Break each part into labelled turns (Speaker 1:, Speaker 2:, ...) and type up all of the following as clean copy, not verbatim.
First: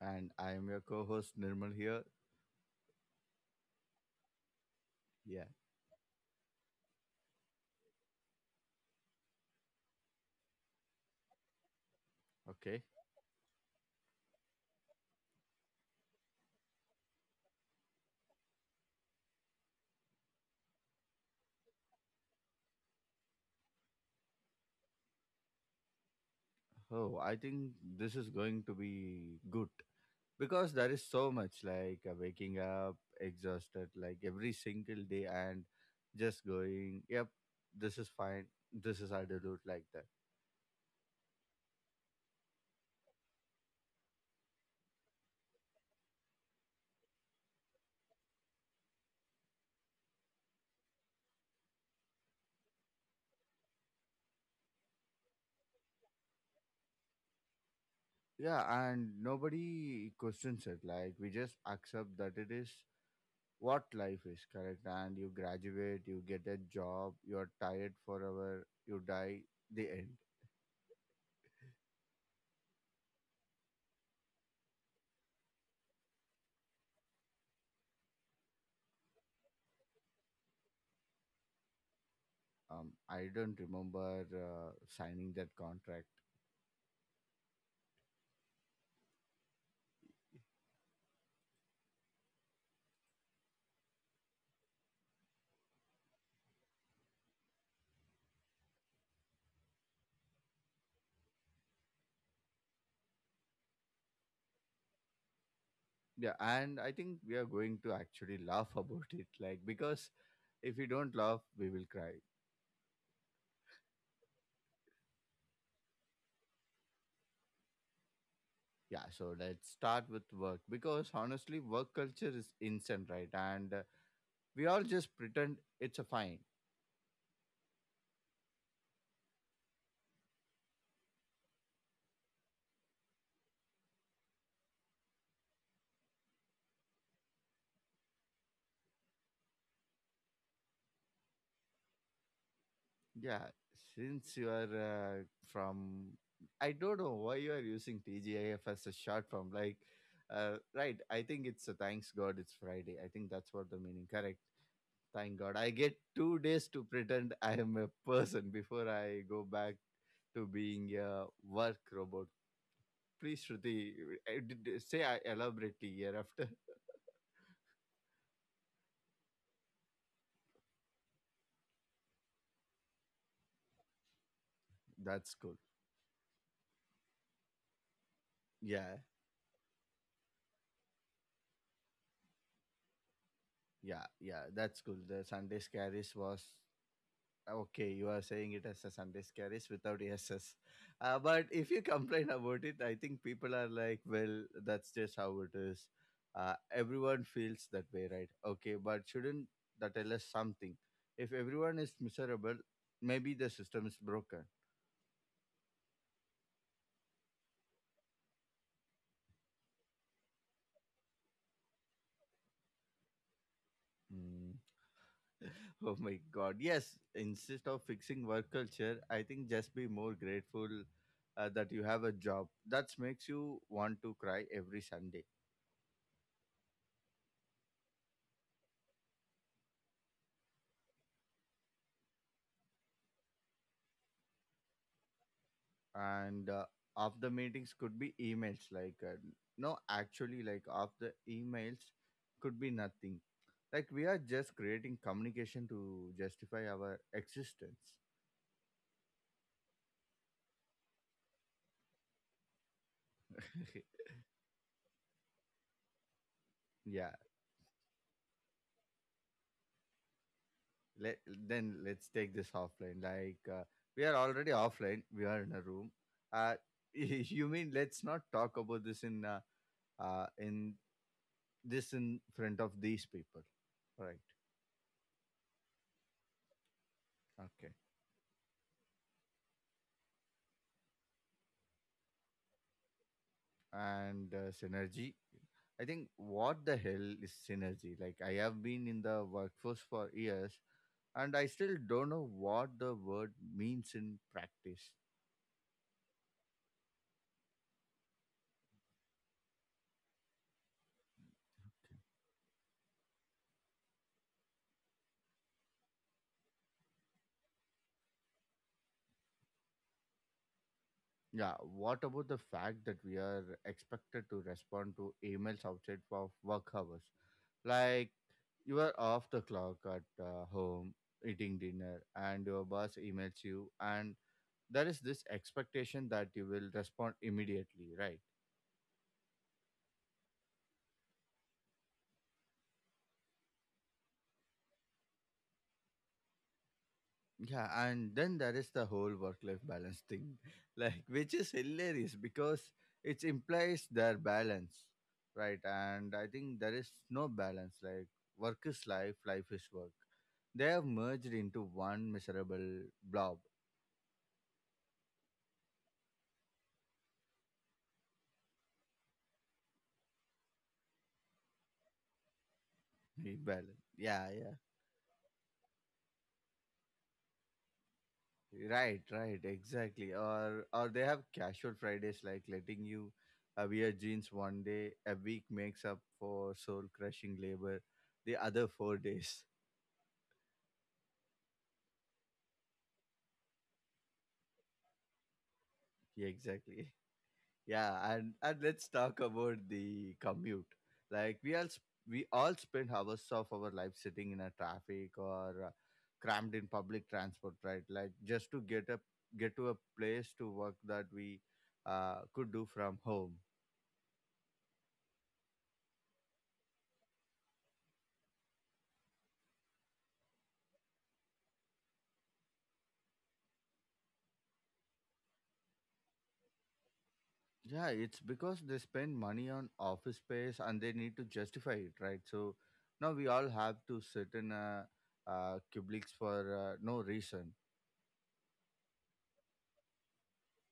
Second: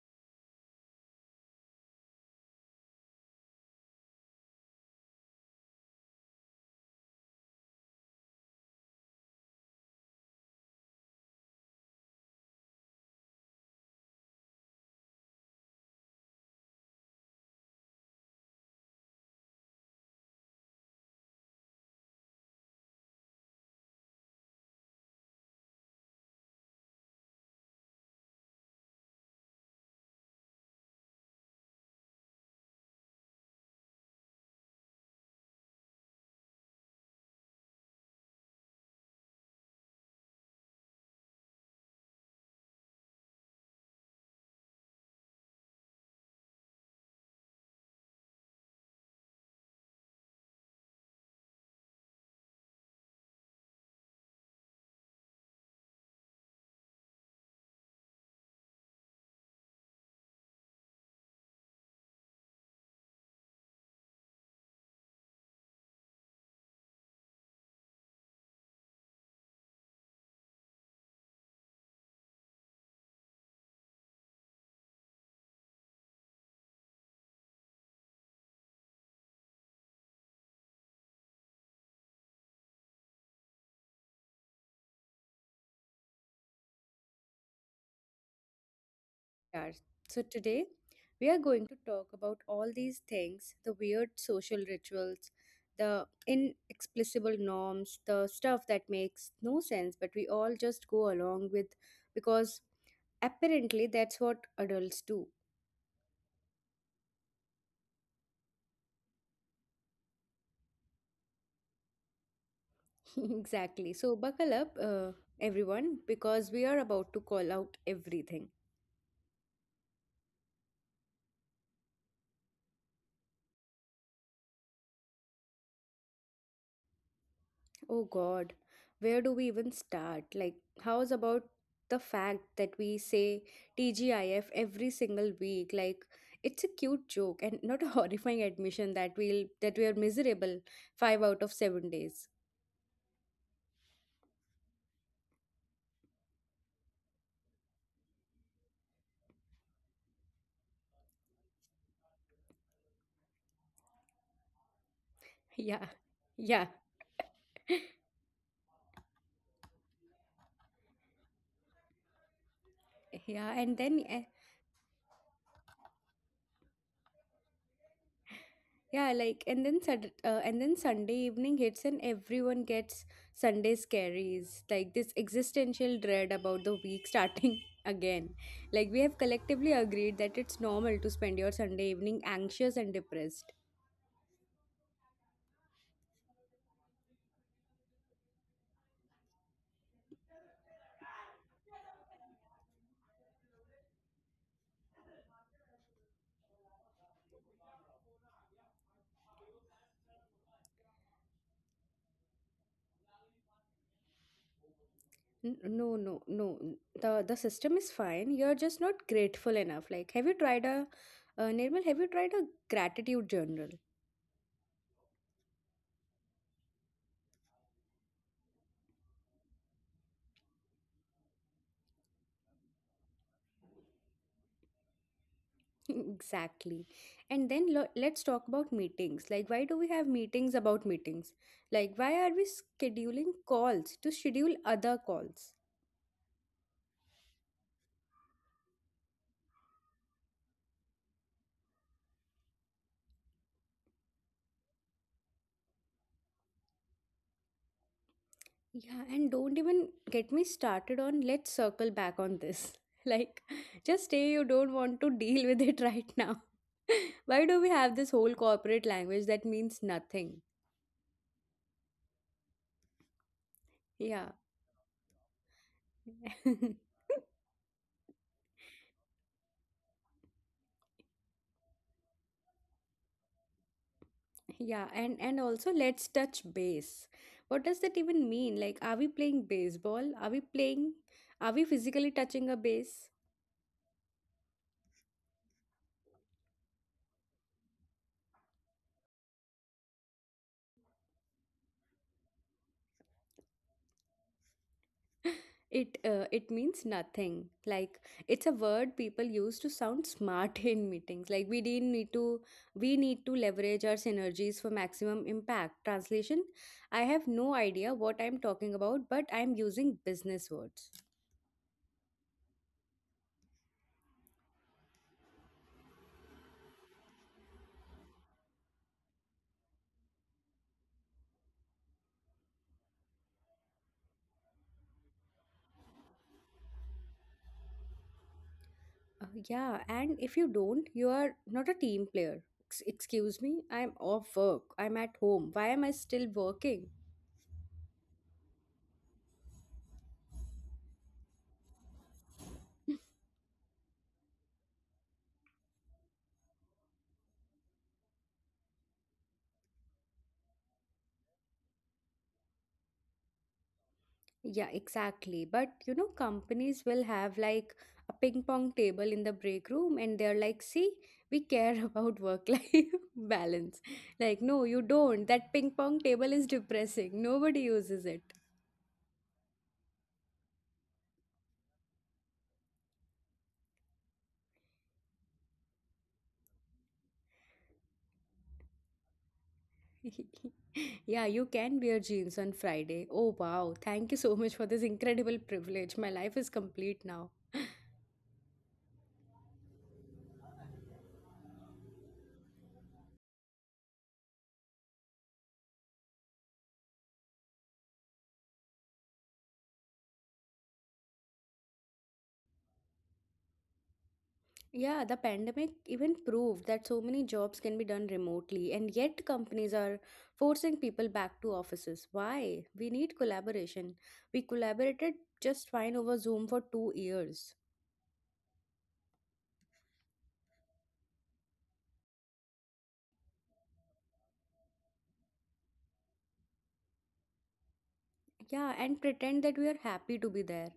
Speaker 1: And I am your co host Nirmal here. Yeah, okay. Oh, I think this is going to be good because there is so much like waking up exhausted like every single day and just going, yep, this is fine, this is adulthood like that. Yeah, and nobody questions it. Like, we just accept that it is what life is, correct? And you graduate, you get a job, you're tired forever, you die, the end. I don't remember signing that contract.
Speaker 2: Yeah. So today we are going to talk about all these things, the weird social rituals, the inexplicable norms, the stuff that makes no sense, but we all just go along with because apparently that's what adults do.
Speaker 1: Yeah, and I think we are going to actually laugh about it, like because if we don't laugh, we will cry.
Speaker 2: Exactly. So buckle up, everyone, because we are about to call out everything.
Speaker 1: Yeah, so let's start with work because honestly, work culture is instant, right? And we all just pretend it's a fine.
Speaker 2: Oh God, where do we even start? Like, how's about the fact that we say TGIF every single week? Like, it's a cute joke and not a horrifying admission that we are miserable five out of 7 days.
Speaker 1: Yeah, since you are from, I don't know why you are using TGIF as a short form. Like, right? I think it's a thanks God it's Friday. I think that's what the meaning. Correct. Thank God. I
Speaker 2: Yeah,
Speaker 1: get two
Speaker 2: yeah,
Speaker 1: days to pretend I am a person before I go back to being a work robot. Please,
Speaker 2: yeah.
Speaker 1: Shruti, say I elaborately hereafter.
Speaker 2: Yeah, like and then and then Sunday evening hits and everyone gets Sunday scaries, like this
Speaker 1: That's cool.
Speaker 2: existential dread about the week starting again. Like
Speaker 1: Yeah,
Speaker 2: we have collectively agreed that it's normal to spend your Sunday evening anxious and depressed.
Speaker 1: yeah. That's cool. The Sunday scaries was okay, you are saying it as a Sunday scaries without ESS. But if you complain about it, I think people are like, well, that's just how it is. Everyone feels that way, right? Okay, but shouldn't that tell us something? If everyone is miserable, maybe the system is broken.
Speaker 2: No, no, no. The system is fine. You're just not grateful enough. Like have you tried a Nirmal, have you tried a gratitude journal?
Speaker 1: Hmm. Oh my God. Yes, instead of fixing work culture, I think just be more grateful that you have a job. That makes you want to cry every Sunday.
Speaker 2: Exactly. And then let's talk about meetings. Like, why do we have meetings about meetings? Like, why are we scheduling calls to schedule other calls?
Speaker 1: And after meetings could be emails like no actually like after emails could be nothing like we are just creating communication to justify our existence.
Speaker 2: Yeah, and don't even get me started on let's circle back on this. Like, just say you don't want to deal with it right now.
Speaker 1: Yeah,
Speaker 2: Why do we have this whole corporate language that means nothing?
Speaker 1: let, then let's take this offline like we are
Speaker 2: Yeah.
Speaker 1: already offline, we are in a room. Uh, you mean let's not talk about this in uh in this in front of these people, right?
Speaker 2: Yeah, and also let's touch base. What
Speaker 1: Okay.
Speaker 2: does that even mean? Like, are we playing baseball? Are we playing? Are we physically touching a base?
Speaker 1: And synergy. I think what the hell is synergy? Like I have been in the workforce for years and I still don't know what the word means in practice.
Speaker 2: It it means nothing. Like it's a word people use to sound smart in meetings. Like we didn't need to. We need to leverage our synergies for maximum impact. Translation: I have no idea what I'm talking about, but I'm using business words.
Speaker 1: Yeah, what about the fact that we are expected to respond to emails outside of work hours? Like you are off the clock at home eating dinner and your boss emails you and there is this expectation that you will respond immediately, right?
Speaker 2: Yeah, and if you don't, you are not a team player. Excuse me, I'm off work. I'm at home. Why am I still working?
Speaker 1: Yeah, and then there is the whole work life balance thing, like which is hilarious because it implies their balance, right? And I think there is no balance, like work is life, life is work. They have merged into one miserable blob.
Speaker 2: Yeah, exactly. But you know, companies will have like a ping pong table in the break room, and they're like, see, we care about work life balance.
Speaker 1: Balance. Yeah,
Speaker 2: Like,
Speaker 1: yeah.
Speaker 2: no, you don't. That ping pong table is depressing. Nobody uses it.
Speaker 1: Right, right, exactly. Or they have casual Fridays like letting you wear jeans one day, a week makes up for soul crushing labor the other 4 days.
Speaker 2: Yeah, you can wear jeans on Friday. Oh, wow. Thank you so much for this incredible privilege. My life
Speaker 1: Yeah,
Speaker 2: is
Speaker 1: exactly.
Speaker 2: complete now.
Speaker 1: Yeah, and let's talk about the commute. Like we all spend hours of our life sitting in a traffic or crammed in public transport, right? Like just to get to a place to work that we could do from home.
Speaker 2: Yeah, the pandemic even proved that so many jobs can be done remotely, and yet companies are forcing people back to offices. Why? We need collaboration. We collaborated just fine over Zoom for 2 years.
Speaker 1: Yeah, it's because they spend money on office space and they need to justify it, right? So now we all have to sit in a cubics for no reason.
Speaker 2: Yeah, and pretend that we are happy to be there.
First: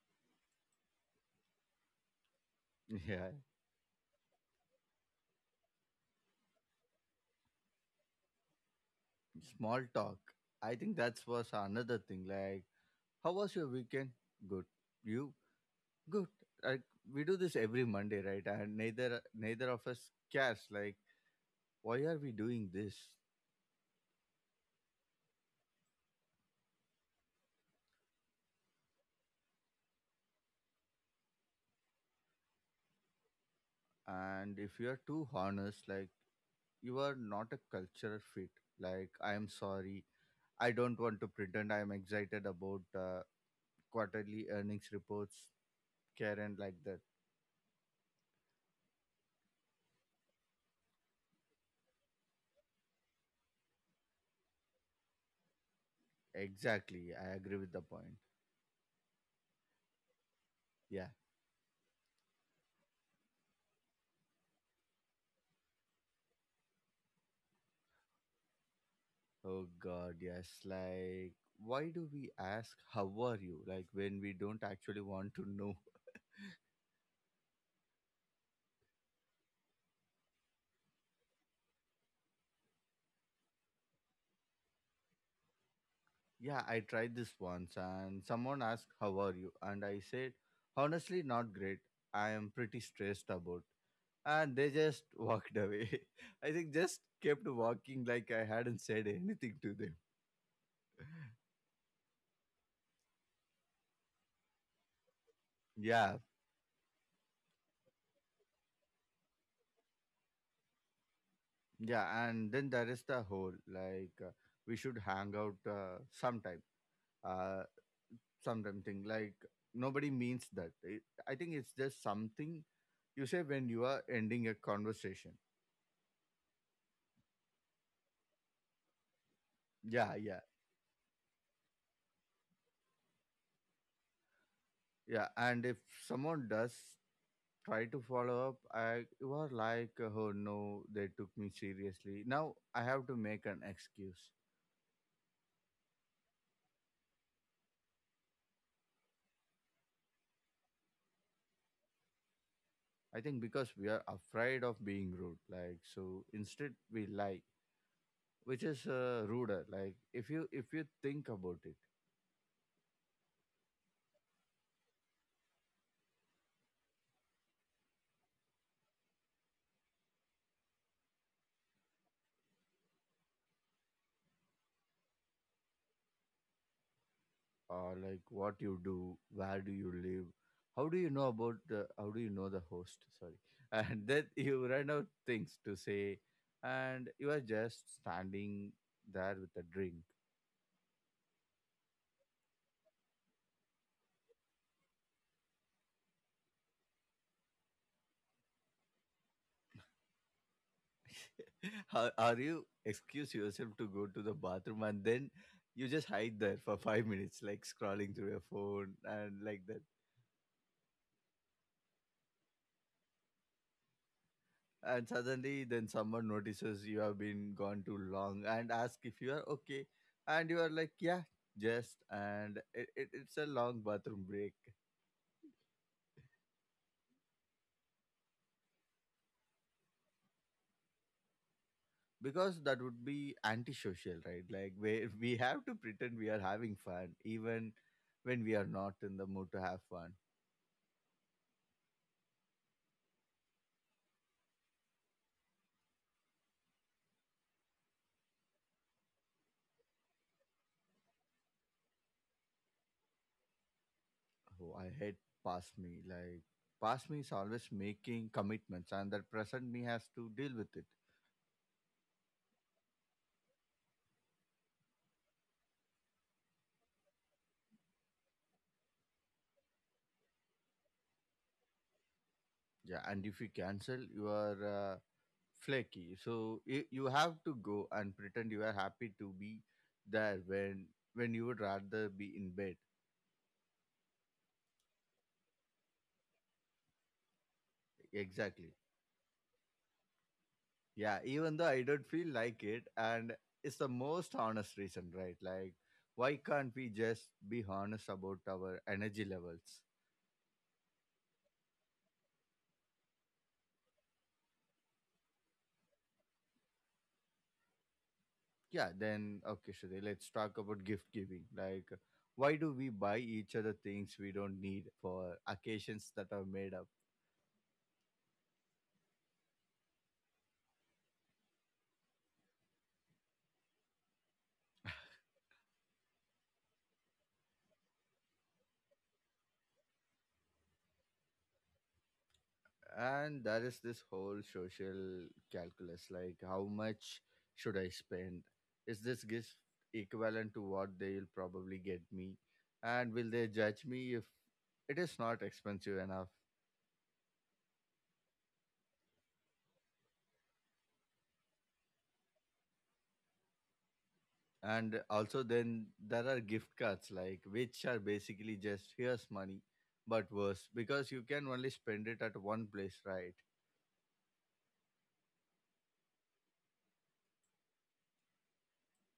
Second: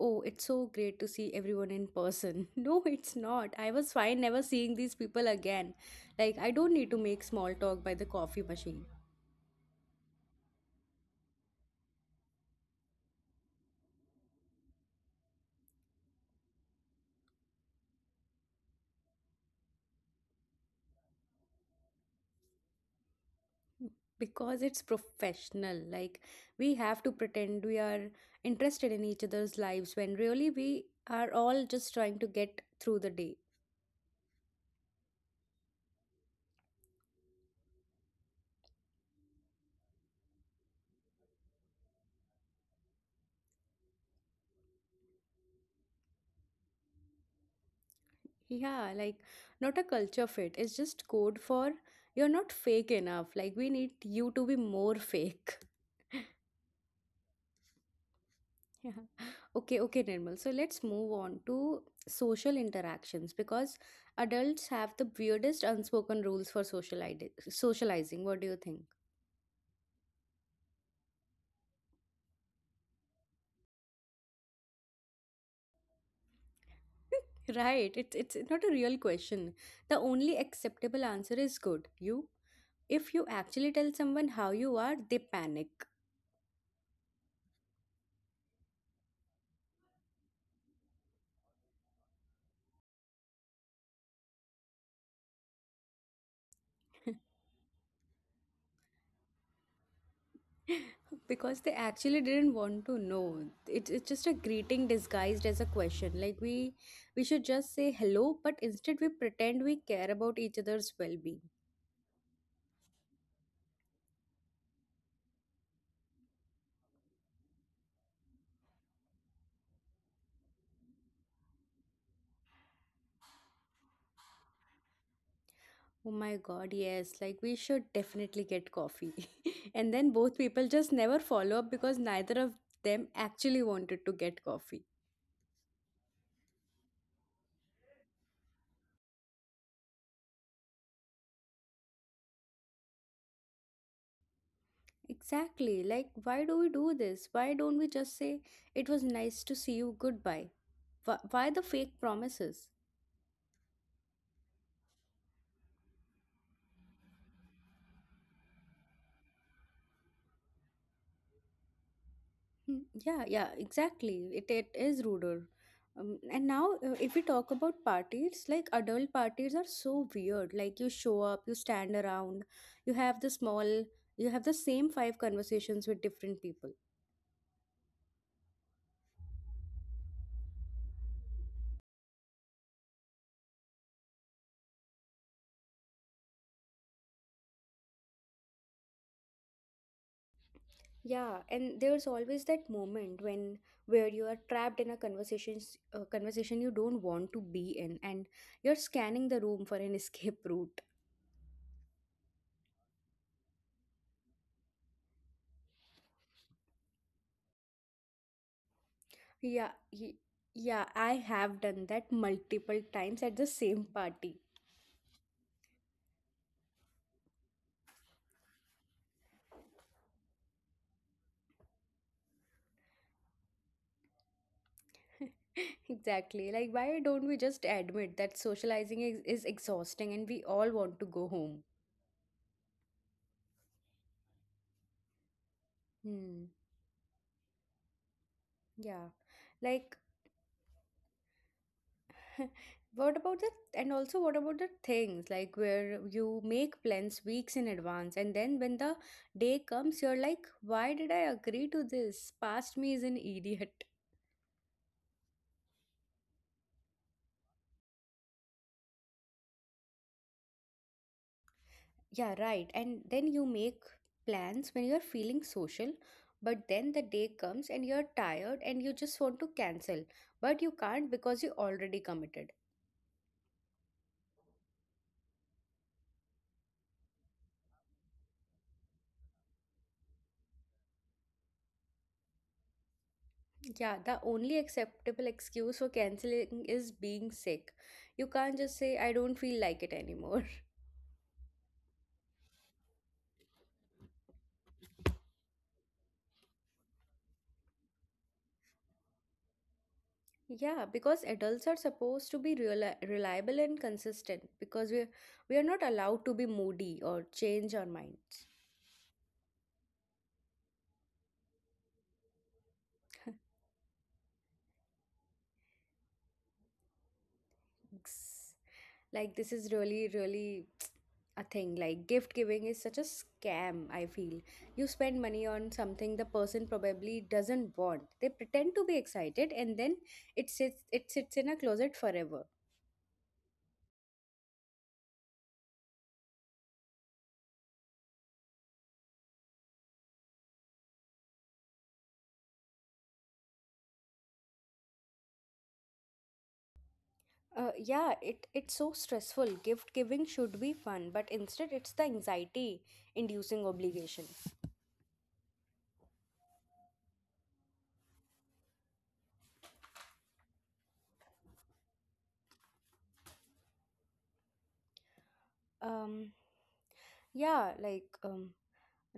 Speaker 2: Oh, it's so great to see everyone in person. No, it's
Speaker 1: Yeah.
Speaker 2: not. I was fine never seeing these people again. Like, I don't need to make small talk by the coffee machine.
Speaker 1: Small talk. I think that was another thing. Like, how was your weekend? Good. You? Good. Like, we do this every Monday, right? And neither of us cares. Like, why are we doing this?
Speaker 2: Because it's professional, like we have to pretend we are interested in each other's lives when really we are all just trying to get through the day.
Speaker 1: And if you are too honest, like, you are not a cultural fit. Like, I am sorry. I don't want to pretend I am excited about quarterly earnings reports, Karen, like that.
Speaker 2: Yeah, like not a culture fit, it's just code for you're not fake enough. Like we need you to be more fake.
Speaker 1: Exactly. I agree with the point.
Speaker 2: Yeah, okay, okay, normal, so let's
Speaker 1: Yeah.
Speaker 2: move on to social interactions because adults have the weirdest unspoken rules for socializing. What do you think?
Speaker 1: Oh God, yes. Like, why do we ask how are you? Like when we don't actually want to know.
Speaker 2: Right. It's not a real question. The only acceptable answer is good. You If you actually tell someone how you are, they panic.
Speaker 1: Yeah, I tried this once and someone asked how are you? And I said, honestly, not great. I am pretty stressed about. And they just walked away. I think just kept walking like I hadn't said anything to them.
Speaker 2: Because they actually didn't want to know. It's just a greeting disguised as a question.
Speaker 1: Yeah,
Speaker 2: Like we should just say hello, but instead we pretend we care about each other's well-being.
Speaker 1: yeah. And then there is the whole like we should hang out sometime. Uh, sometimes think like nobody means that. I think it's just something you say when you are ending a conversation.
Speaker 2: Oh my god, yes. Like we should definitely get coffee. And then
Speaker 1: Yeah,
Speaker 2: both
Speaker 1: yeah,
Speaker 2: people just never follow up because neither of them actually wanted to get coffee.
Speaker 1: yeah. And if someone does try to follow up, I you are like, oh no, they took me seriously. Now I have to make an excuse.
Speaker 2: Exactly. Like, why do we do this? Why don't we just say, it was nice to see you, goodbye? Why the fake promises?
Speaker 1: I think because we are afraid of being rude, like so instead we lie, which is ruder. Like if you think about it.
Speaker 2: Hmm. Yeah, yeah, exactly. It is ruder. And now, if we talk about parties, like adult parties are so weird. Like, you show up, you stand around, you have the small, you have the same 5 conversations with different people.
Speaker 1: Like what you do, where do you live, how do you know the host? Sorry, and then you run out things to say, and you are just standing there with a drink.
Speaker 2: Yeah, and there's always that moment when where you are trapped in a conversation you don't want to be in, and you're scanning the room for an escape route.
Speaker 1: How are you excuse yourself to go to the bathroom and then you just hide there for 5 minutes, like scrolling through your phone and like
Speaker 2: Yeah,
Speaker 1: that.
Speaker 2: y- yeah, I have done that multiple times at the same party.
Speaker 1: And suddenly then someone notices you have been gone too long and ask if you are okay and you are like yeah just and it's a long bathroom break
Speaker 2: Exactly. Like, why don't we just admit that socializing is exhausting and we all want to go home?
Speaker 1: because that would be antisocial, right? Like we have to pretend we are
Speaker 2: Hmm.
Speaker 1: having fun even when we are not
Speaker 2: Yeah.
Speaker 1: in the mood to have
Speaker 2: Like
Speaker 1: fun.
Speaker 2: What about the and also what about the things like where you make plans weeks in advance, and then when the day comes you're like, why did I agree to this? Past me is an idiot.
Speaker 1: Oh, I hate past me. Like past me is always making commitments and that present me has to deal with it.
Speaker 2: Yeah, right, and then you make plans when you're feeling social, but then the day comes and you're tired and you just want to cancel, but you can't because you already committed.
Speaker 1: Yeah, and if you cancel, you are uh, flaky. So you have to go and pretend you are happy to be there when you would rather be in bed.
Speaker 2: Yeah, the only acceptable excuse for canceling is being sick. You can't
Speaker 1: Exactly.
Speaker 2: just say I don't feel like it anymore.
Speaker 1: Yeah, even though I don't feel like it, and it's the most honest reason, right? Like, why can't we just be honest about our energy levels?
Speaker 2: Yeah, because adults are supposed to be real, reliable and consistent, because we are not allowed to be moody or change our minds.
Speaker 1: Yeah, then okay, Shade, let's talk about gift giving. Like, why do we buy each other things we don't need for occasions that are made up?
Speaker 2: Ex- Like this is really really a thing. Like gift giving is such a scam, I feel. You spend money on something the person probably doesn't want. They pretend to be excited and then it sits in a closet forever.
Speaker 1: And there is this whole social calculus like how much should I spend, is this gift equivalent to what they'll probably get me, and will they judge me if it is not expensive enough.
Speaker 2: Yeah, it's so stressful. Gift giving should be fun, but instead it's the anxiety inducing obligation.
Speaker 1: And also then there are gift cards like which are basically just here's money but worse because you can only spend it at one place, right?
Speaker 2: Um, yeah, like, um,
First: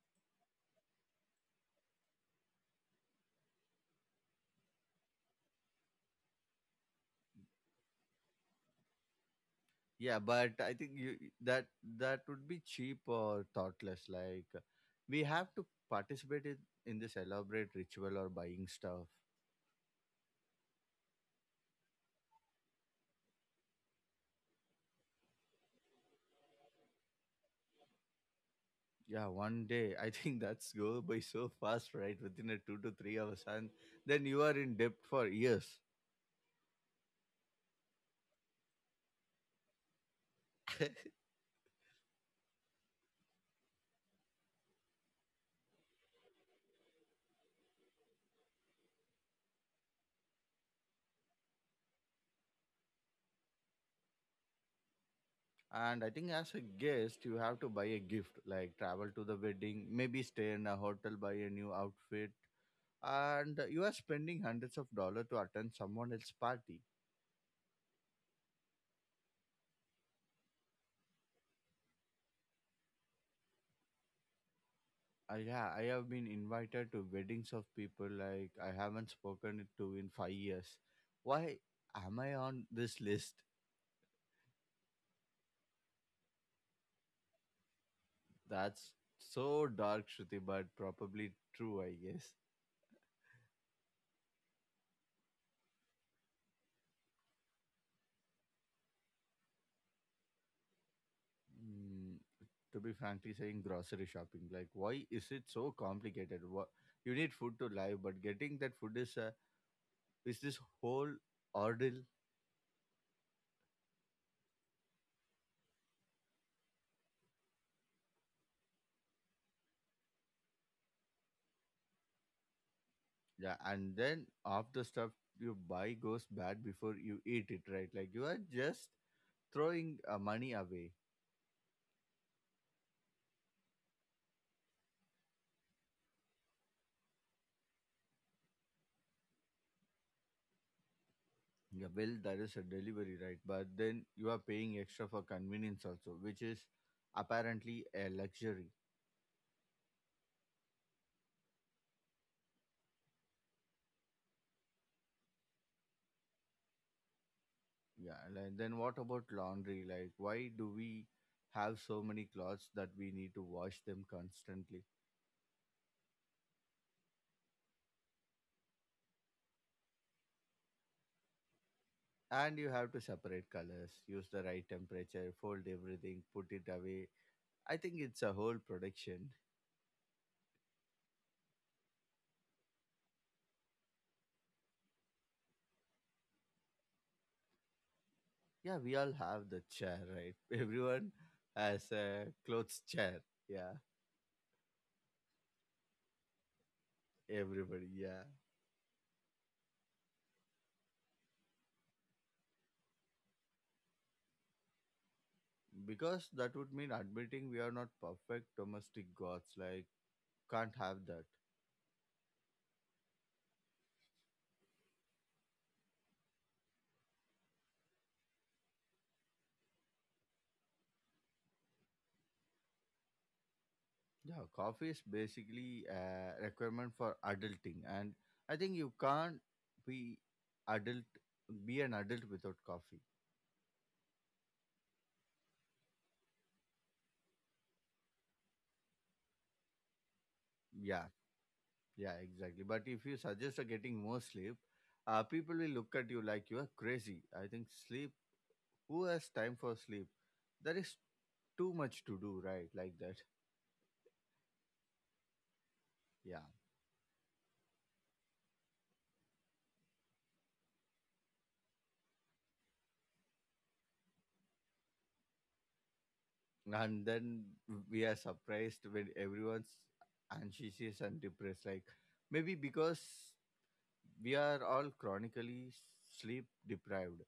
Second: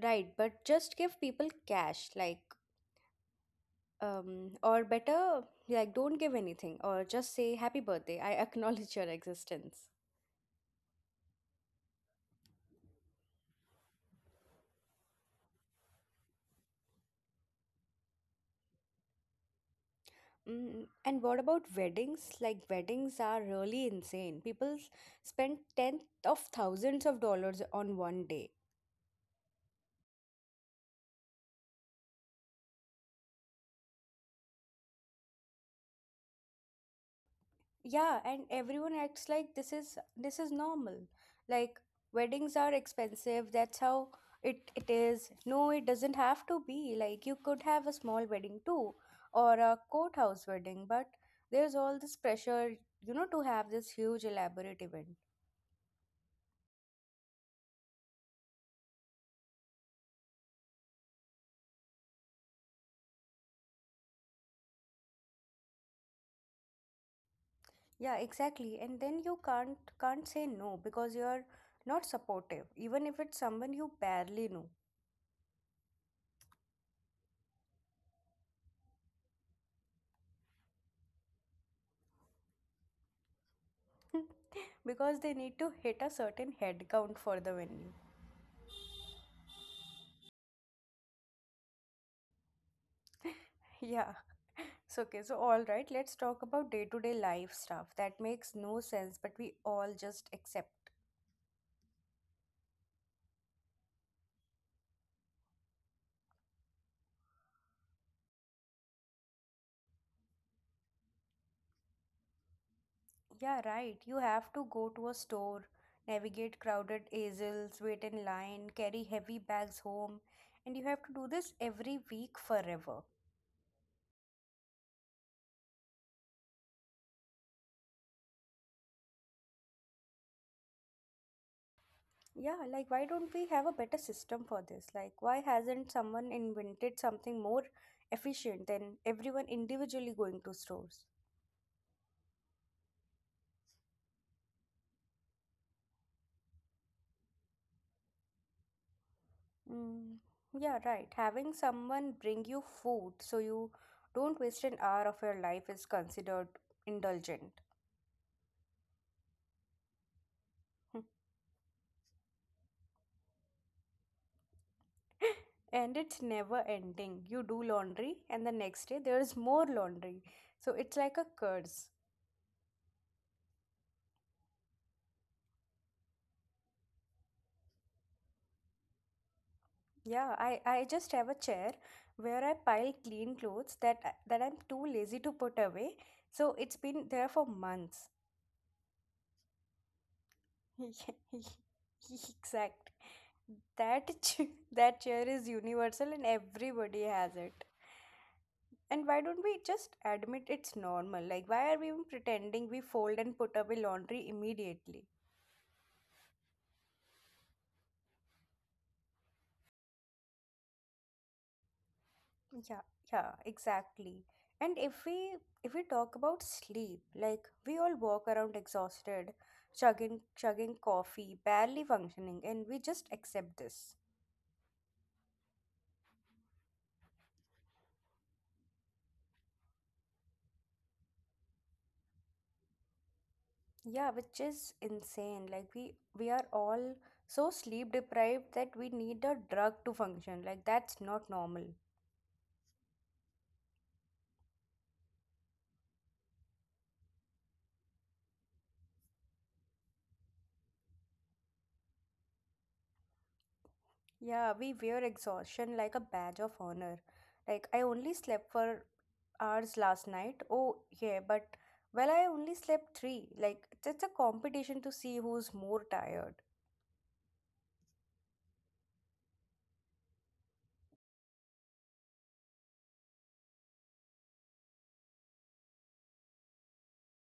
Speaker 2: right, but just give people cash. Like, um, or better, like don't give anything or just say happy birthday. I acknowledge your existence.
Speaker 1: Yeah, but I think you that that would be cheap or thoughtless. Like we have to participate in, in this elaborate ritual or buying stuff.
Speaker 2: Mm, and what about weddings? Like weddings are really insane. People spend tenth of thousands of dollars on one day.
Speaker 1: Yeah, one day I think that's go by so fast, right? Within a 2 to 3 hours, and then you are in debt for years.
Speaker 2: Yeah, and everyone acts like this is normal. Like weddings are expensive, that's how it is. No, it doesn't have to be. Like you could have a small wedding too, or a courthouse wedding, but there's all this pressure, you know, to have this huge elaborate event.
Speaker 1: And I think as a guest, you have to buy a gift, like travel to the wedding, maybe stay in a hotel, buy a new outfit, and you are spending hundreds of dollars to attend someone else's party.
Speaker 2: Yeah, exactly. And then you can't say no because you're not supportive, even if it's someone you barely know.
Speaker 1: I, yeah, I have been invited to weddings of people like I haven't spoken it to in 5 years. Why am I on this list?
Speaker 2: Because they need to hit a certain head count for the venue.
Speaker 1: That's so dark, Shruti, but probably true, I guess.
Speaker 2: Yeah. So, okay, so all right, let's talk about day to day life stuff that makes no sense, but we all just accept.
Speaker 1: Mm, to be frankly saying, grocery shopping. Like, why is it so complicated? What you need food to live, but getting that food is a is this whole ordeal.
Speaker 2: Yeah, right. You have to go to a store, navigate crowded aisles, wait in line, carry heavy bags home, and you have to do this every week forever.
Speaker 1: Yeah, and then half the stuff you buy goes bad before you eat it, right? Like you are just throwing money away.
Speaker 2: Yeah, like why don't we have a better system for this? Like, why hasn't someone invented something more efficient than everyone individually going to stores?
Speaker 1: Yeah, well, that is a delivery, right? But then you are paying extra for convenience also, which is apparently a luxury.
Speaker 2: Mm, yeah, right. Having someone bring you food so you don't waste an hour of your life is considered indulgent.
Speaker 1: Yeah, and then what about laundry? Like, why do we have so many clothes that we need to wash them constantly?
Speaker 2: And it's never ending. You do laundry, and the next day there is more laundry. So it's like a curse.
Speaker 1: And you have to separate colors, use the right temperature, fold everything, put it away. I think it's a whole production.
Speaker 2: Yeah, I just have a chair where I pile clean clothes that I'm too lazy to put away. So it's been there for months.
Speaker 1: Yeah, we all have the chair, right? Everyone has a clothes
Speaker 2: Exactly.
Speaker 1: chair. Yeah,
Speaker 2: that ch- that chair is universal and everybody has it.
Speaker 1: everybody. Yeah,
Speaker 2: And why don't we just admit it's normal? Like why are we even pretending we fold and put away laundry immediately?
Speaker 1: because that would mean admitting we are not perfect domestic gods, like can't have that.
Speaker 2: Yeah, yeah, exactly. And if we if we talk about sleep, like we all walk around exhausted, chugging coffee, barely functioning, and we just accept this.
Speaker 1: Yeah, coffee is basically a requirement for adulting, and I think you can't be adult be an adult without coffee.
Speaker 2: Yeah, which is insane. Like we are all so sleep deprived that we need a drug to function. Like that's
Speaker 1: Yeah,
Speaker 2: not normal.
Speaker 1: yeah, exactly. But if you suggest getting more sleep, people will look at you like you are crazy. I think sleep, who has time for sleep? There is too much to do, right? Like that.
Speaker 2: Yeah, we wear exhaustion like a badge
Speaker 1: Yeah,
Speaker 2: of honor. Like I only slept for hours last night. Oh yeah, but well I only slept three. Like it's a competition to see who's more tired.
Speaker 1: and then we are surprised when everyone's anxious and depressed, like maybe because we are all chronically sleep deprived.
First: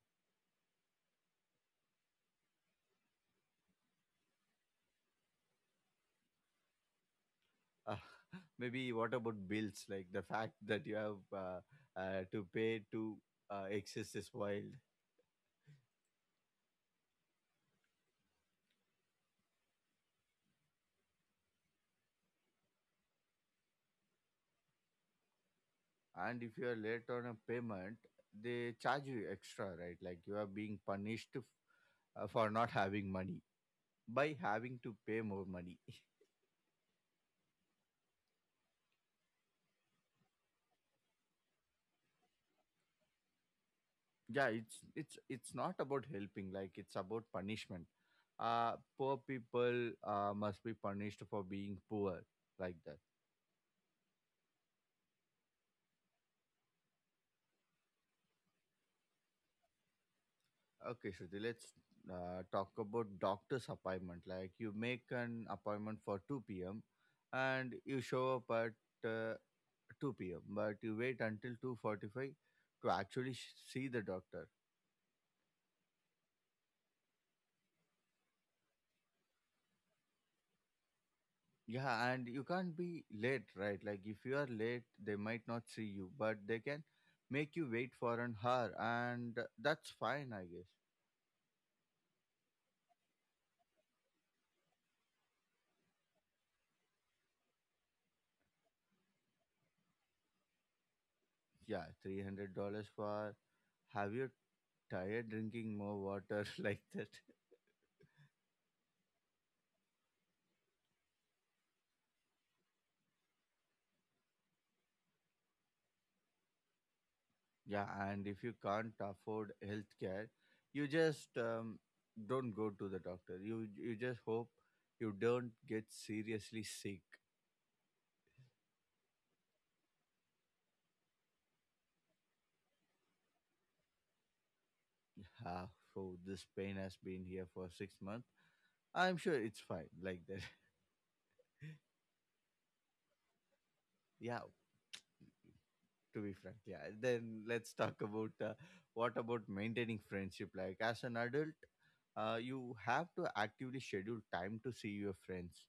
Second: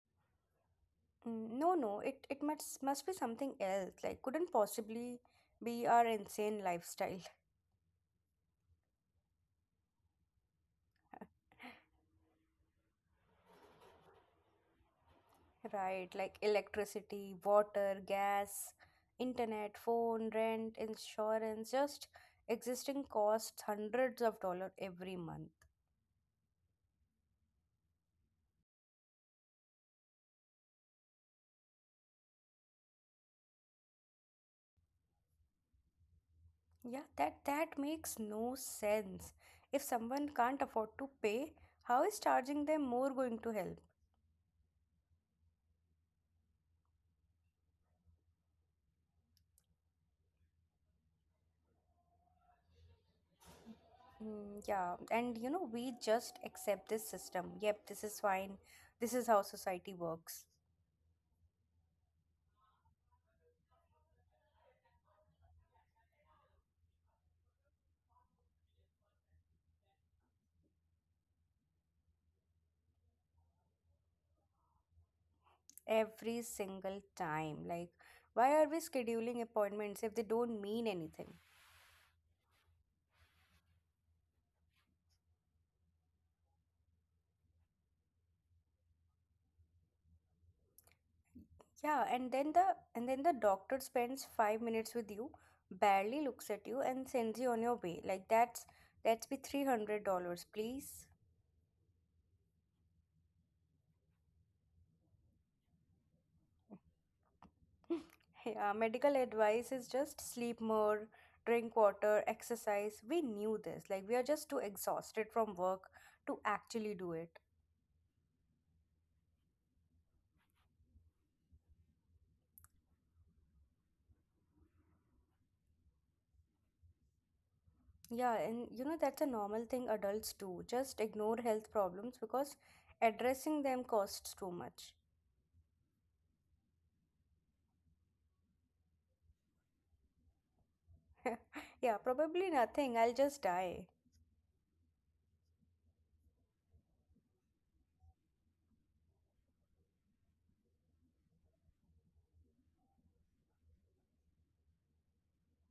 Speaker 2: Mm, no, no, it must be something else. Like couldn't possibly be our insane lifestyle.
Speaker 1: uh, Maybe what about bills? Like the fact that you have to pay to access is wild.
Speaker 2: Right, like electricity, water, gas, internet, phone, rent, insurance, just existing costs hundreds of dollars every month.
Speaker 1: And if you are late on a payment, they charge you extra, right? Like you are being punished for not having money by having to pay more money.
Speaker 2: Yeah, that makes no sense. If someone can't afford to pay, how is charging them more going to help?
Speaker 1: Yeah, it's not about helping, like it's about punishment. uh Poor people must be punished for being poor, like that.
Speaker 2: Mm, yeah, and you know, we just accept this system. Yep, this is fine. This is how society works.
Speaker 1: Okay, Shruti, let's talk about doctor's appointment. Like you make an appointment for 2 p.m. and you show up at 2 p.m. but you wait until 2:45 to actually see the doctor.
Speaker 2: Every single time. Like, why are we scheduling appointments if they don't mean anything?
Speaker 1: Yeah, and you can't be late, right? Like if you are late, they might not see you, but they can make you wait for an hour, and that's fine, I guess.
Speaker 2: Yeah, and then the doctor spends 5 minutes with you, barely looks at you, and sends you on your way. Like that's be $300, please.
Speaker 1: Yeah, $300 for, "Have you tired drinking more water?" Like that?
Speaker 2: Yeah, medical advice is just sleep more, drink water, exercise. We knew this. Like we are just too exhausted from work to actually do it.
Speaker 1: Yeah, and if you can't afford healthcare, you just don't go to the doctor. You just hope you don't get seriously sick.
Speaker 2: Yeah, and you know that's a normal thing adults do. Just ignore health problems because addressing them costs too much.
Speaker 1: Yeah, so this pain has been here for 6 months. I'm sure it's fine, like that.
Speaker 2: Yeah, probably nothing. I'll just die.
Speaker 1: Yeah, to be frank. Yeah, then let's talk about what about maintaining friendship? Like as an adult, you have to actively schedule time to see your friends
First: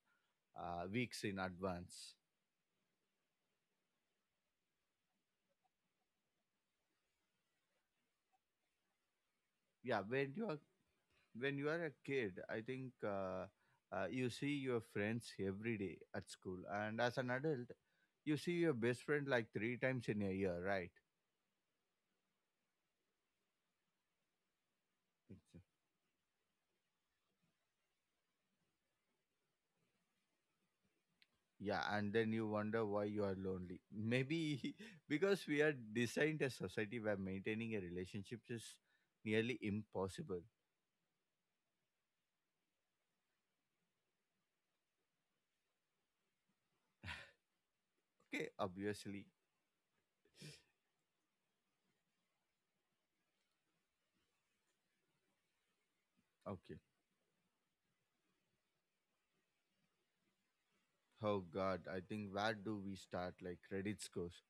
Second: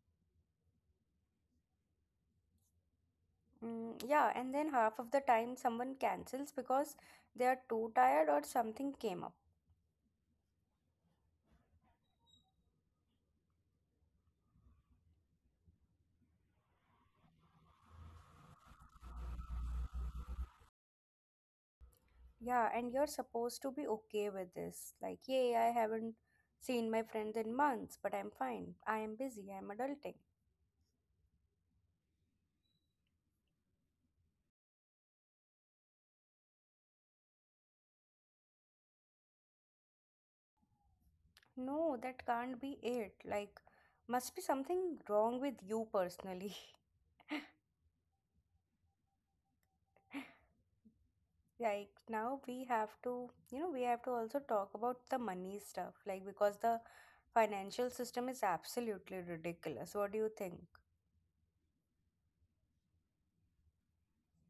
Speaker 1: weeks in advance.
Speaker 2: Mm, yeah, and then half of the time someone cancels because they are too tired or something came up.
Speaker 1: Yeah, when you are a kid, I think you see your friends every day at school, and as an adult you see your best friend like three times in a year, right?
Speaker 2: Yeah, and you're supposed to be okay with this. Like, yay, I haven't seen my friends in months, but I'm fine. I am busy. I'm adulting.
Speaker 1: Yeah, and then you wonder why you are lonely. Maybe because we are designed a society where maintaining a relationship is nearly impossible.
Speaker 2: No, that can't be it. Like, must be something wrong with you personally.
Speaker 1: Okay, obviously.
Speaker 2: Like, now we have to, we have to also talk about the money stuff. Like, because
Speaker 1: Okay.
Speaker 2: the financial system is absolutely ridiculous. What do you think?
Speaker 1: Oh God, I think, where do we start? Like credit scores.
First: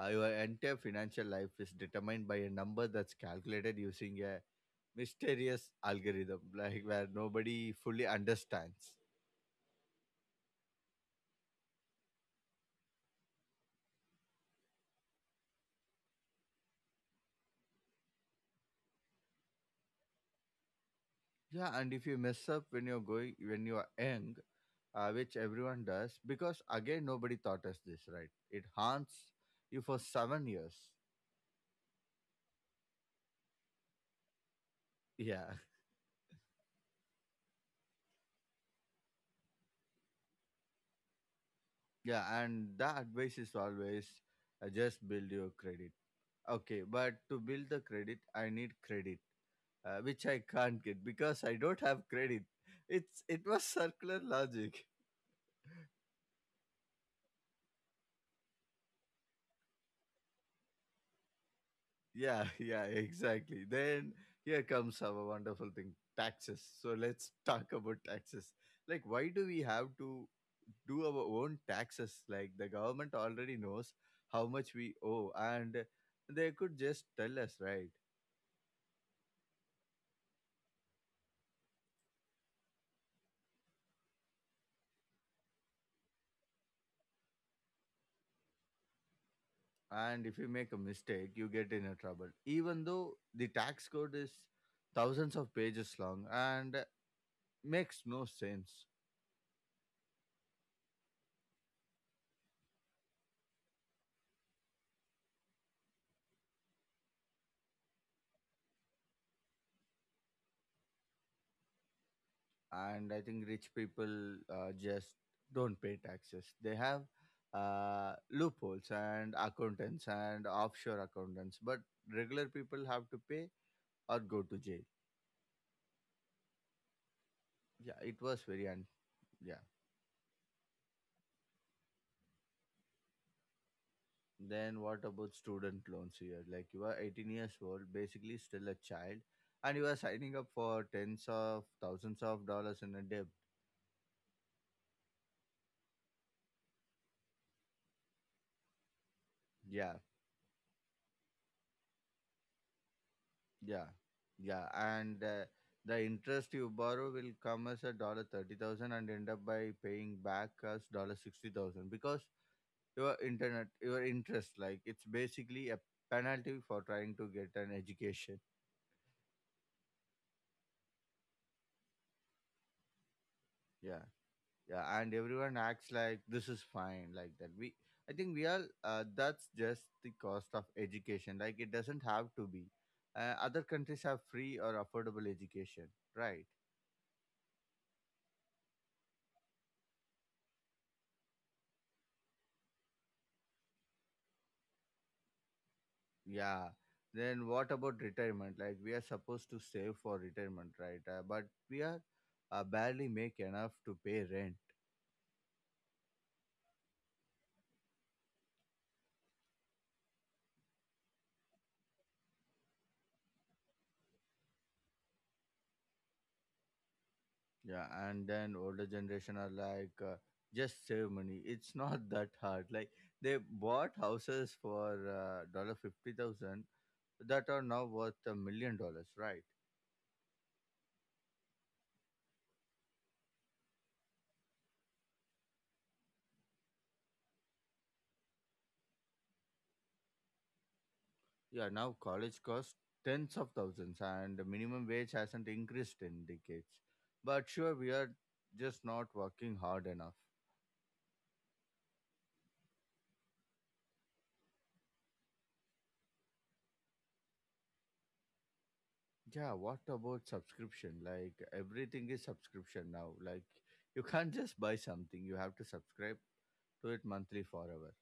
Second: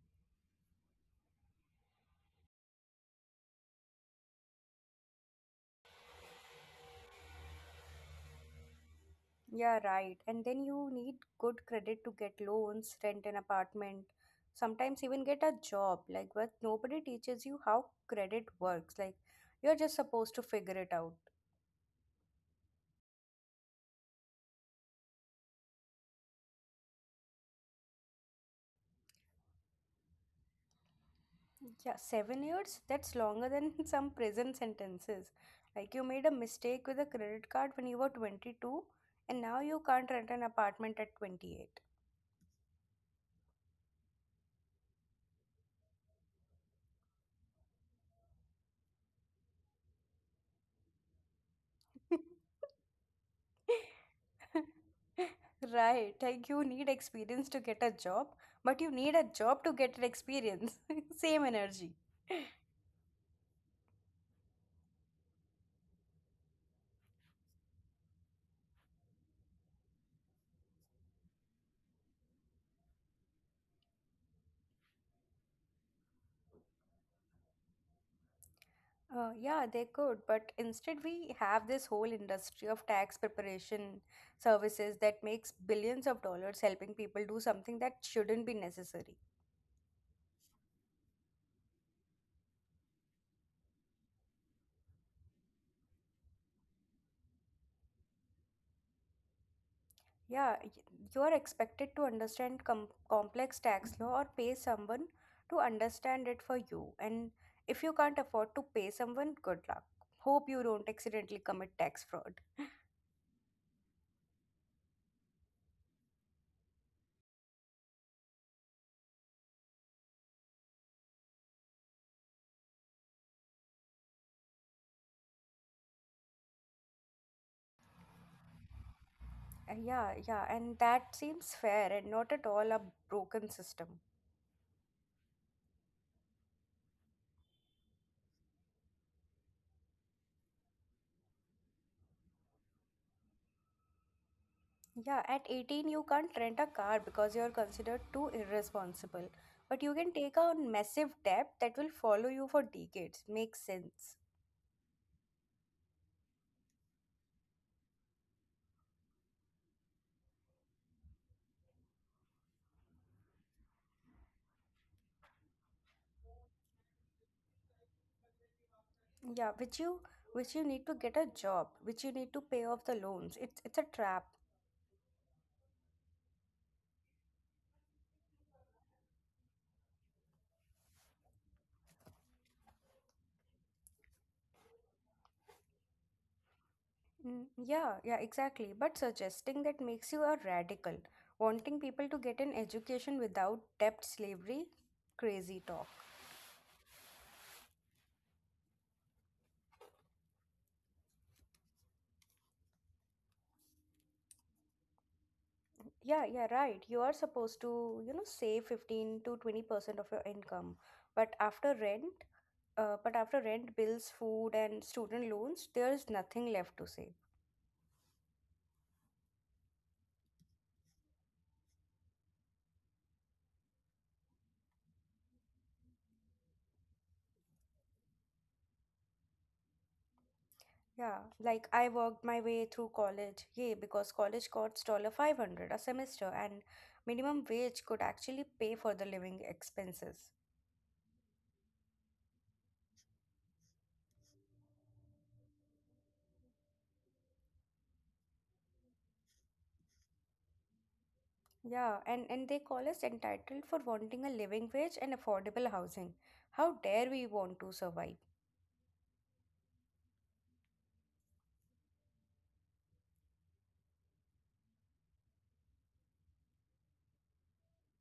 Speaker 1: Your entire financial life is determined by a number that's calculated using a mysterious algorithm, like where nobody fully understands.
Speaker 2: Yeah, right. And then you need good credit to get loans, rent an apartment, sometimes even get a job. Like, but nobody teaches you how credit works. Like, you're just supposed to figure it out.
Speaker 1: Yeah, and if you mess up when you're going when you are young, which everyone does, because again nobody taught us this, right? It haunts you for 7 years.
Speaker 2: Yeah, 7 years? That's longer than some prison sentences.
Speaker 1: Yeah,
Speaker 2: Like, you made a mistake with a credit card when you were 22, and now you can't rent an apartment at 28.
Speaker 1: yeah, and the advice is always just build your credit. Okay, but to build the credit, I need credit, which I can't get because I don't have credit. It was circular logic.
Speaker 2: Right, like you need experience to get a job, but you need a job to get an experience. Same energy.
Speaker 1: Yeah, yeah, exactly. Then here comes our wonderful thing: taxes. So let's talk about taxes. Like, why do we have to do our own taxes? Like, the government already knows how much we owe, and they could just tell us, right?
Speaker 2: Yeah, they could, but instead we have this whole industry of tax preparation services that makes billions of dollars helping people do something that shouldn't be necessary.
Speaker 1: And if you make a mistake, you get in a trouble, even though the tax code is thousands of pages long and makes no sense.
Speaker 2: Yeah, y- you are expected to understand complex tax law or pay someone to understand it for you. And if you can't afford to pay someone, good luck. Hope you don't accidentally commit tax fraud.
Speaker 1: And I think rich people just don't pay taxes. They have loopholes and accountants and offshore accountants, but regular people have to pay or go to jail. Yeah it was very un- Yeah.
Speaker 2: Yeah, yeah, and that seems fair and not at all a broken system.
Speaker 1: Then what about student loans here? Like you are 18 years old, basically still a child, and you are signing up for tens of thousands of dollars in a debt.
Speaker 2: Yeah, at 18, you can't rent a car because you're considered too irresponsible. But you
Speaker 1: Yeah.
Speaker 2: can take on massive debt that will follow you for decades. Makes
Speaker 1: Yeah,
Speaker 2: sense.
Speaker 1: yeah, and the interest you borrow will come as a $30,000 and end up by paying back as $60,000, because your interest, like it's basically a penalty for trying to get an education.
Speaker 2: Yeah, which you need to get a job, which you need to pay off the loans. It's a
Speaker 1: Yeah,
Speaker 2: trap.
Speaker 1: yeah, and everyone acts like this is fine, like that. I think we all, that's just the cost of education. Like it doesn't have to be. Other countries have free or affordable education, right?
Speaker 2: Mm, yeah, yeah, exactly, but suggesting that makes you a radical, wanting people to get an education without debt slavery. Crazy talk.
Speaker 1: Yeah. Then what about retirement? Like we are supposed to save for retirement, right? But we are barely make enough to pay rent.
Speaker 2: Yeah, yeah, right, you are supposed to, save 15 to 20% of your income, but after rent, bills, food, and student loans, there is nothing left to save.
Speaker 1: Yeah, and then older generation are like, just save money. It's not that hard. Like they bought houses for $50,000 that are now worth $1 million, right?
Speaker 2: Yeah, like I worked my way through college. Yay, because college costs 500 a semester and minimum wage could actually pay for the living expenses.
Speaker 1: Yeah, now college costs tens of thousands, and the minimum wage hasn't increased in decades. But sure, we are just not working hard enough.
Speaker 2: Yeah, and they call us entitled for wanting a living wage and affordable housing. How dare we want to survive?
Speaker 1: Yeah, what about subscription? Like everything is subscription now. Like you can't just buy something, you have to subscribe to it monthly forever.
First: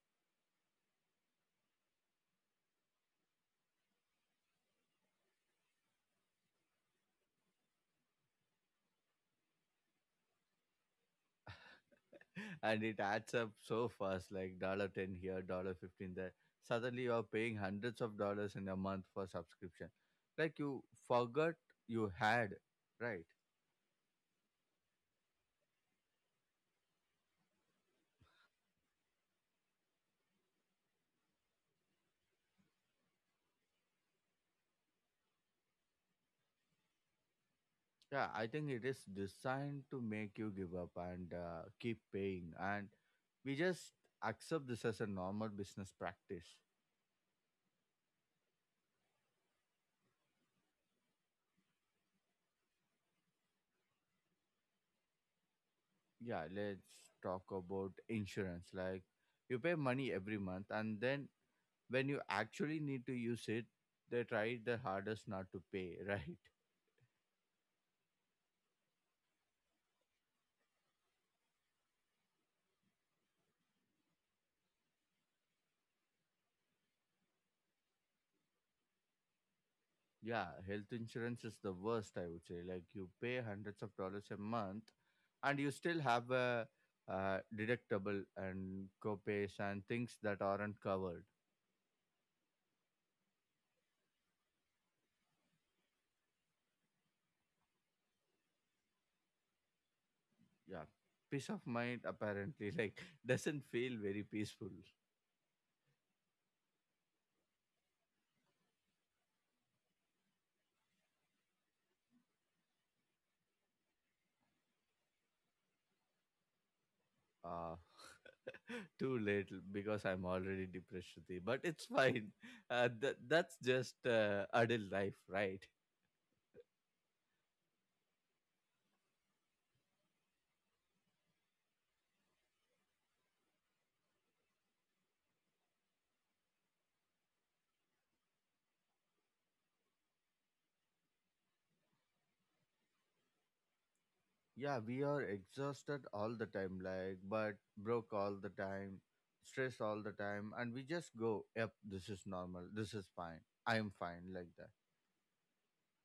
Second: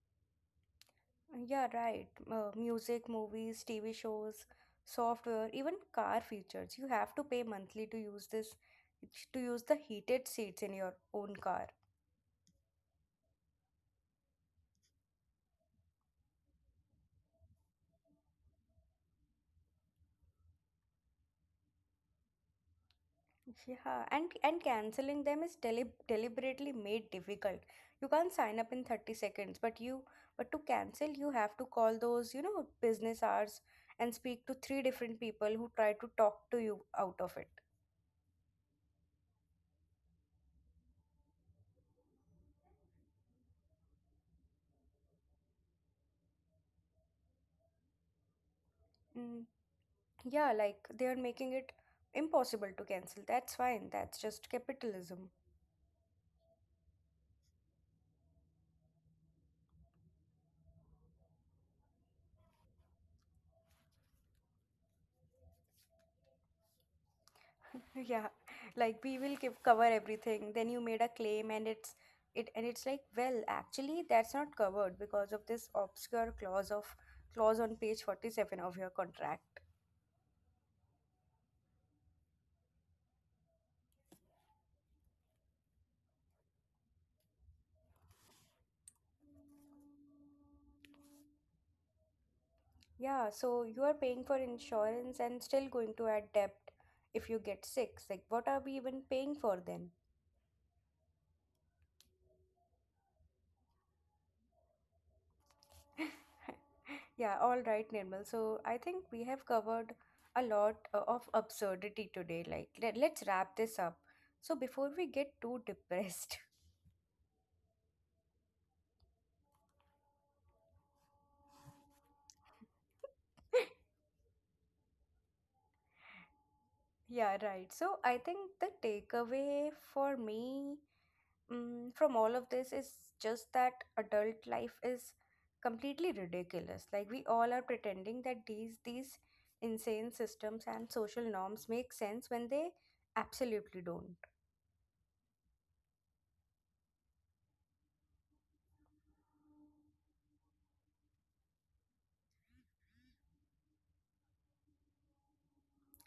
Speaker 2: Yeah, right. Music, movies, TV shows, software, even car features. You have to pay monthly to use this, to use the heated seats in your own car.
Speaker 1: And it adds up so fast, like $10 here, $15 there. Suddenly you are paying hundreds of dollars in a month for subscription. Like you forgot you had, right?
Speaker 2: Yeah, and canceling them is deliberately made difficult. You can't sign up in 30 seconds, but you but to cancel you have to call those, business hours and speak to three different people who try to talk to you out of it.
Speaker 1: Yeah, I think it is designed to make you give up and keep paying. And we just accept this as a normal business practice.
Speaker 2: Mm, yeah, like they are making it impossible to cancel. That's fine. That's just capitalism.
Speaker 1: Yeah, let's talk about insurance. Like you pay money every month, and then when you actually need to use it, they try their hardest not to pay, right?
Speaker 2: Yeah, like we will give cover everything. Then you made a claim and it's it and it's like, well, actually that's not covered because of this obscure clause on page 47 of your contract.
Speaker 1: Yeah, health insurance is the worst, I would say. Like you pay hundreds of dollars a month, and you still have a deductible and copays and things that aren't covered.
Speaker 2: Yeah, so you are paying for insurance and still going to add debt if you get sick. Like what are we even paying for then?
Speaker 1: Yeah, peace of mind, apparently. Like doesn't feel very peaceful.
Speaker 2: Yeah, all right, Nirmal. So I think we have covered a lot of absurdity today. Like, let's wrap this up. So before we get too depressed,
Speaker 1: Uh, Too late, because I'm already depressed, Shruti. But it's fine. That's just adult life, right?
Speaker 2: yeah, right. So I think the takeaway for me, from all of this, is just that adult life is completely ridiculous. Like we all are pretending that these insane systems and social norms make sense when they absolutely don't.
Speaker 1: Yeah, we are exhausted all the time, like, but broke all the time, stressed all the time, and we just go, yep, this is normal, this is fine, I'm fine, like that.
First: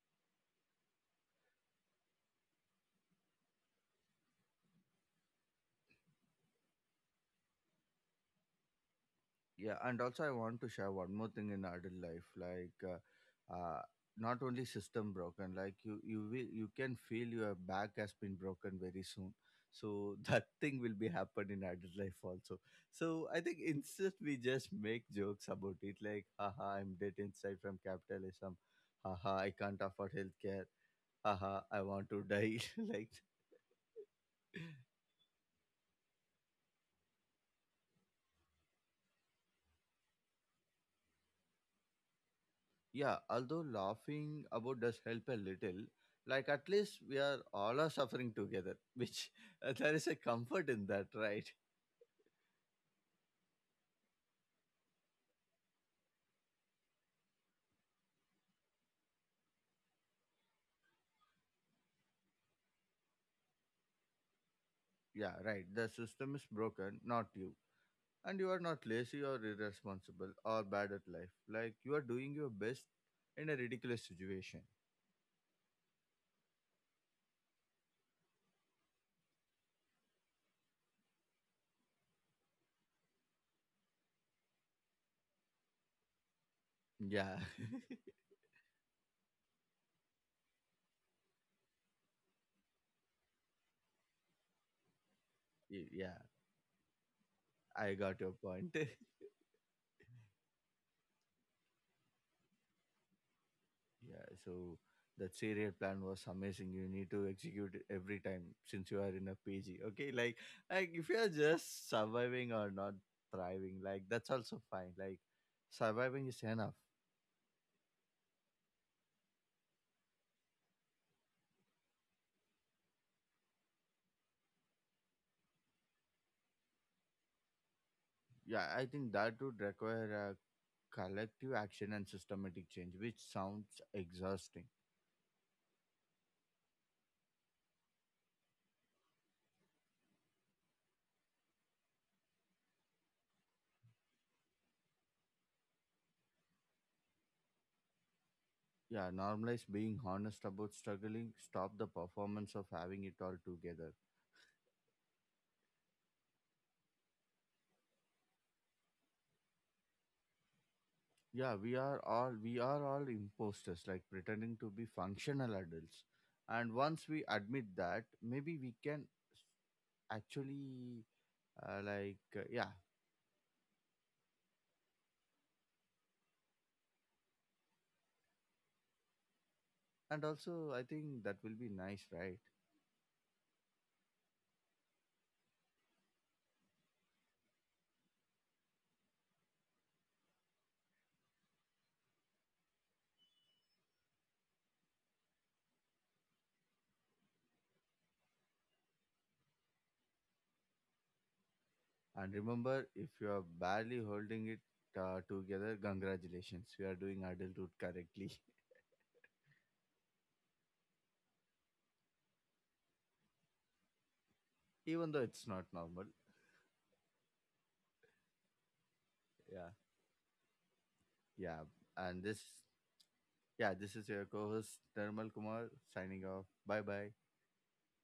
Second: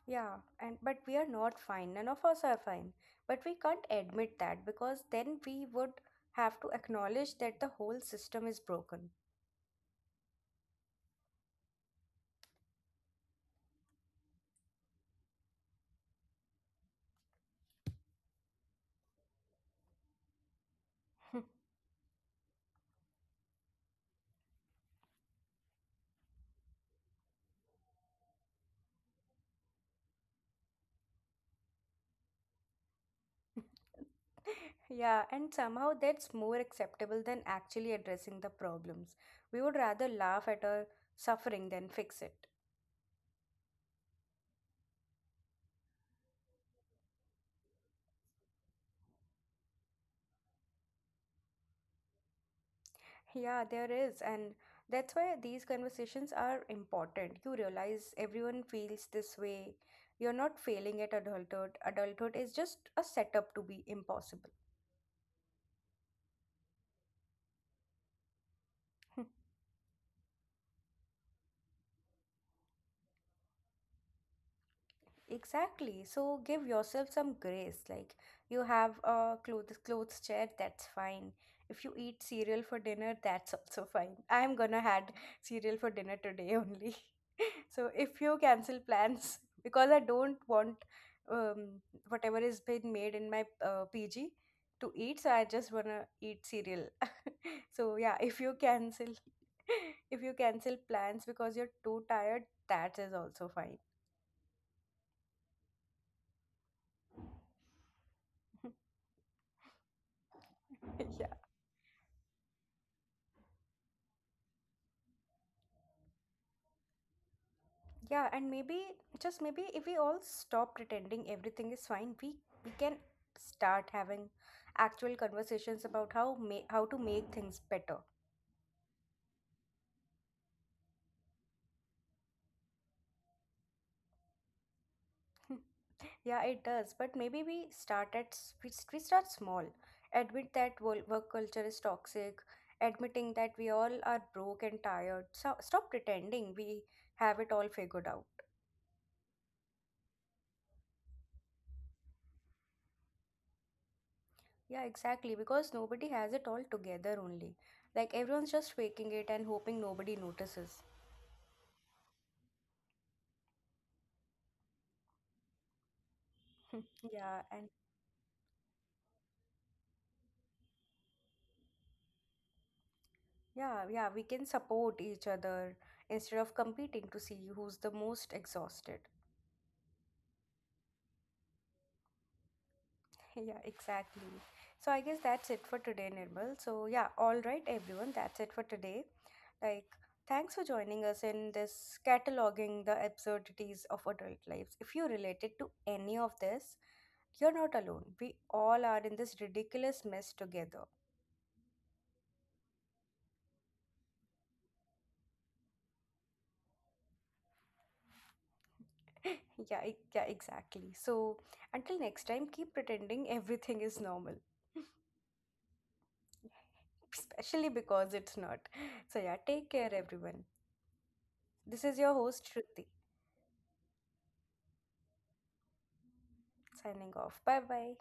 Speaker 2: Yeah, and but we are not fine. None of us are fine. But we can't admit that because then we would have to acknowledge that the whole system is broken.
Speaker 1: Yeah, and also I want to share one more thing in adult life. Like not only system broken, like you can feel your back has been broken very soon. So that thing will be happen in adult life also. So I think instead we just make jokes about it, like, "Haha, I'm dead inside from capitalism, haha, I can't afford healthcare, haha, I want to die." Like.
Speaker 2: Yeah, and somehow that's more acceptable than actually addressing the problems. We would rather laugh at our suffering than fix it.
Speaker 1: Yeah, although laughing about does help a little, like at least we are all are suffering together, which there is a comfort in that, right?
Speaker 2: Yeah, there is, and that's why these conversations are important. You realize everyone feels this way. You're not failing at adulthood. Adulthood is just a setup to be impossible.
Speaker 1: Yeah, right. The system is broken, not you. And you are not lazy or irresponsible or bad at life. Like you are doing your best in a ridiculous situation.
Speaker 2: Exactly. So give yourself some grace. Like you have a clothes chair, that's fine. If you eat cereal for dinner, that's also fine. I'm gonna had cereal for dinner today only.
Speaker 1: Yeah.
Speaker 2: So if you cancel plans because I don't want um, whatever is been made in my PG to eat, so I just wanna
Speaker 1: Yeah,
Speaker 2: eat cereal.
Speaker 1: I
Speaker 2: So yeah,
Speaker 1: got your
Speaker 2: if you
Speaker 1: point.
Speaker 2: cancel, if you cancel plans because you're too tired, that is also fine.
Speaker 1: Yeah, so that serial plan was amazing. You need to execute it every time since you are in a PG. Okay, like if you
Speaker 2: Yeah.
Speaker 1: are just surviving or not thriving, like that's also fine. Like surviving is enough.
Speaker 2: Yeah, and maybe, just maybe, if we all stop pretending everything is fine, we can start having actual conversations about how to make things better.
Speaker 1: Yeah, I think that would require a collective action and systematic change, which sounds exhausting.
Speaker 2: Yeah, it does, but maybe we start at s- we start small. Admit that work culture is toxic. Admitting that we all are broke and tired, so stop pretending we have it all figured out.
Speaker 1: Yeah, normalize being honest about struggling, stop the performance of having it all together.
Speaker 2: Yeah, exactly, because nobody has it all together only, like everyone's just faking it and hoping nobody notices.
Speaker 1: Yeah, we are all imposters, like pretending to be functional adults. And once we
Speaker 2: Yeah,
Speaker 1: admit
Speaker 2: and
Speaker 1: that, maybe we can s- actually yeah.
Speaker 2: yeah, we can support each other instead of competing to see who's the most exhausted.
Speaker 1: And also I think that will be nice, right?
Speaker 2: Yeah, exactly. So I guess that's it for today, Nirmal. So yeah, all right, everyone, that's it for today. Like, thanks for joining us in this cataloging the absurdities of adult lives. If you related to any of this, you're not alone. We all are in this ridiculous mess together.
Speaker 1: And remember, if you are barely holding it together, congratulations, you are doing adulthood correctly.
Speaker 2: Yeah, exactly. So until next time, keep pretending everything is normal,
Speaker 1: Even though it's not normal.
Speaker 2: especially because it's not. So yeah,
Speaker 1: Yeah.
Speaker 2: take care, everyone.
Speaker 1: Yeah,
Speaker 2: This is your
Speaker 1: and
Speaker 2: host
Speaker 1: this,
Speaker 2: Shruti
Speaker 1: yeah, this is your co-host thermal kumar, signing off, bye bye.
Speaker 2: signing off. Bye bye.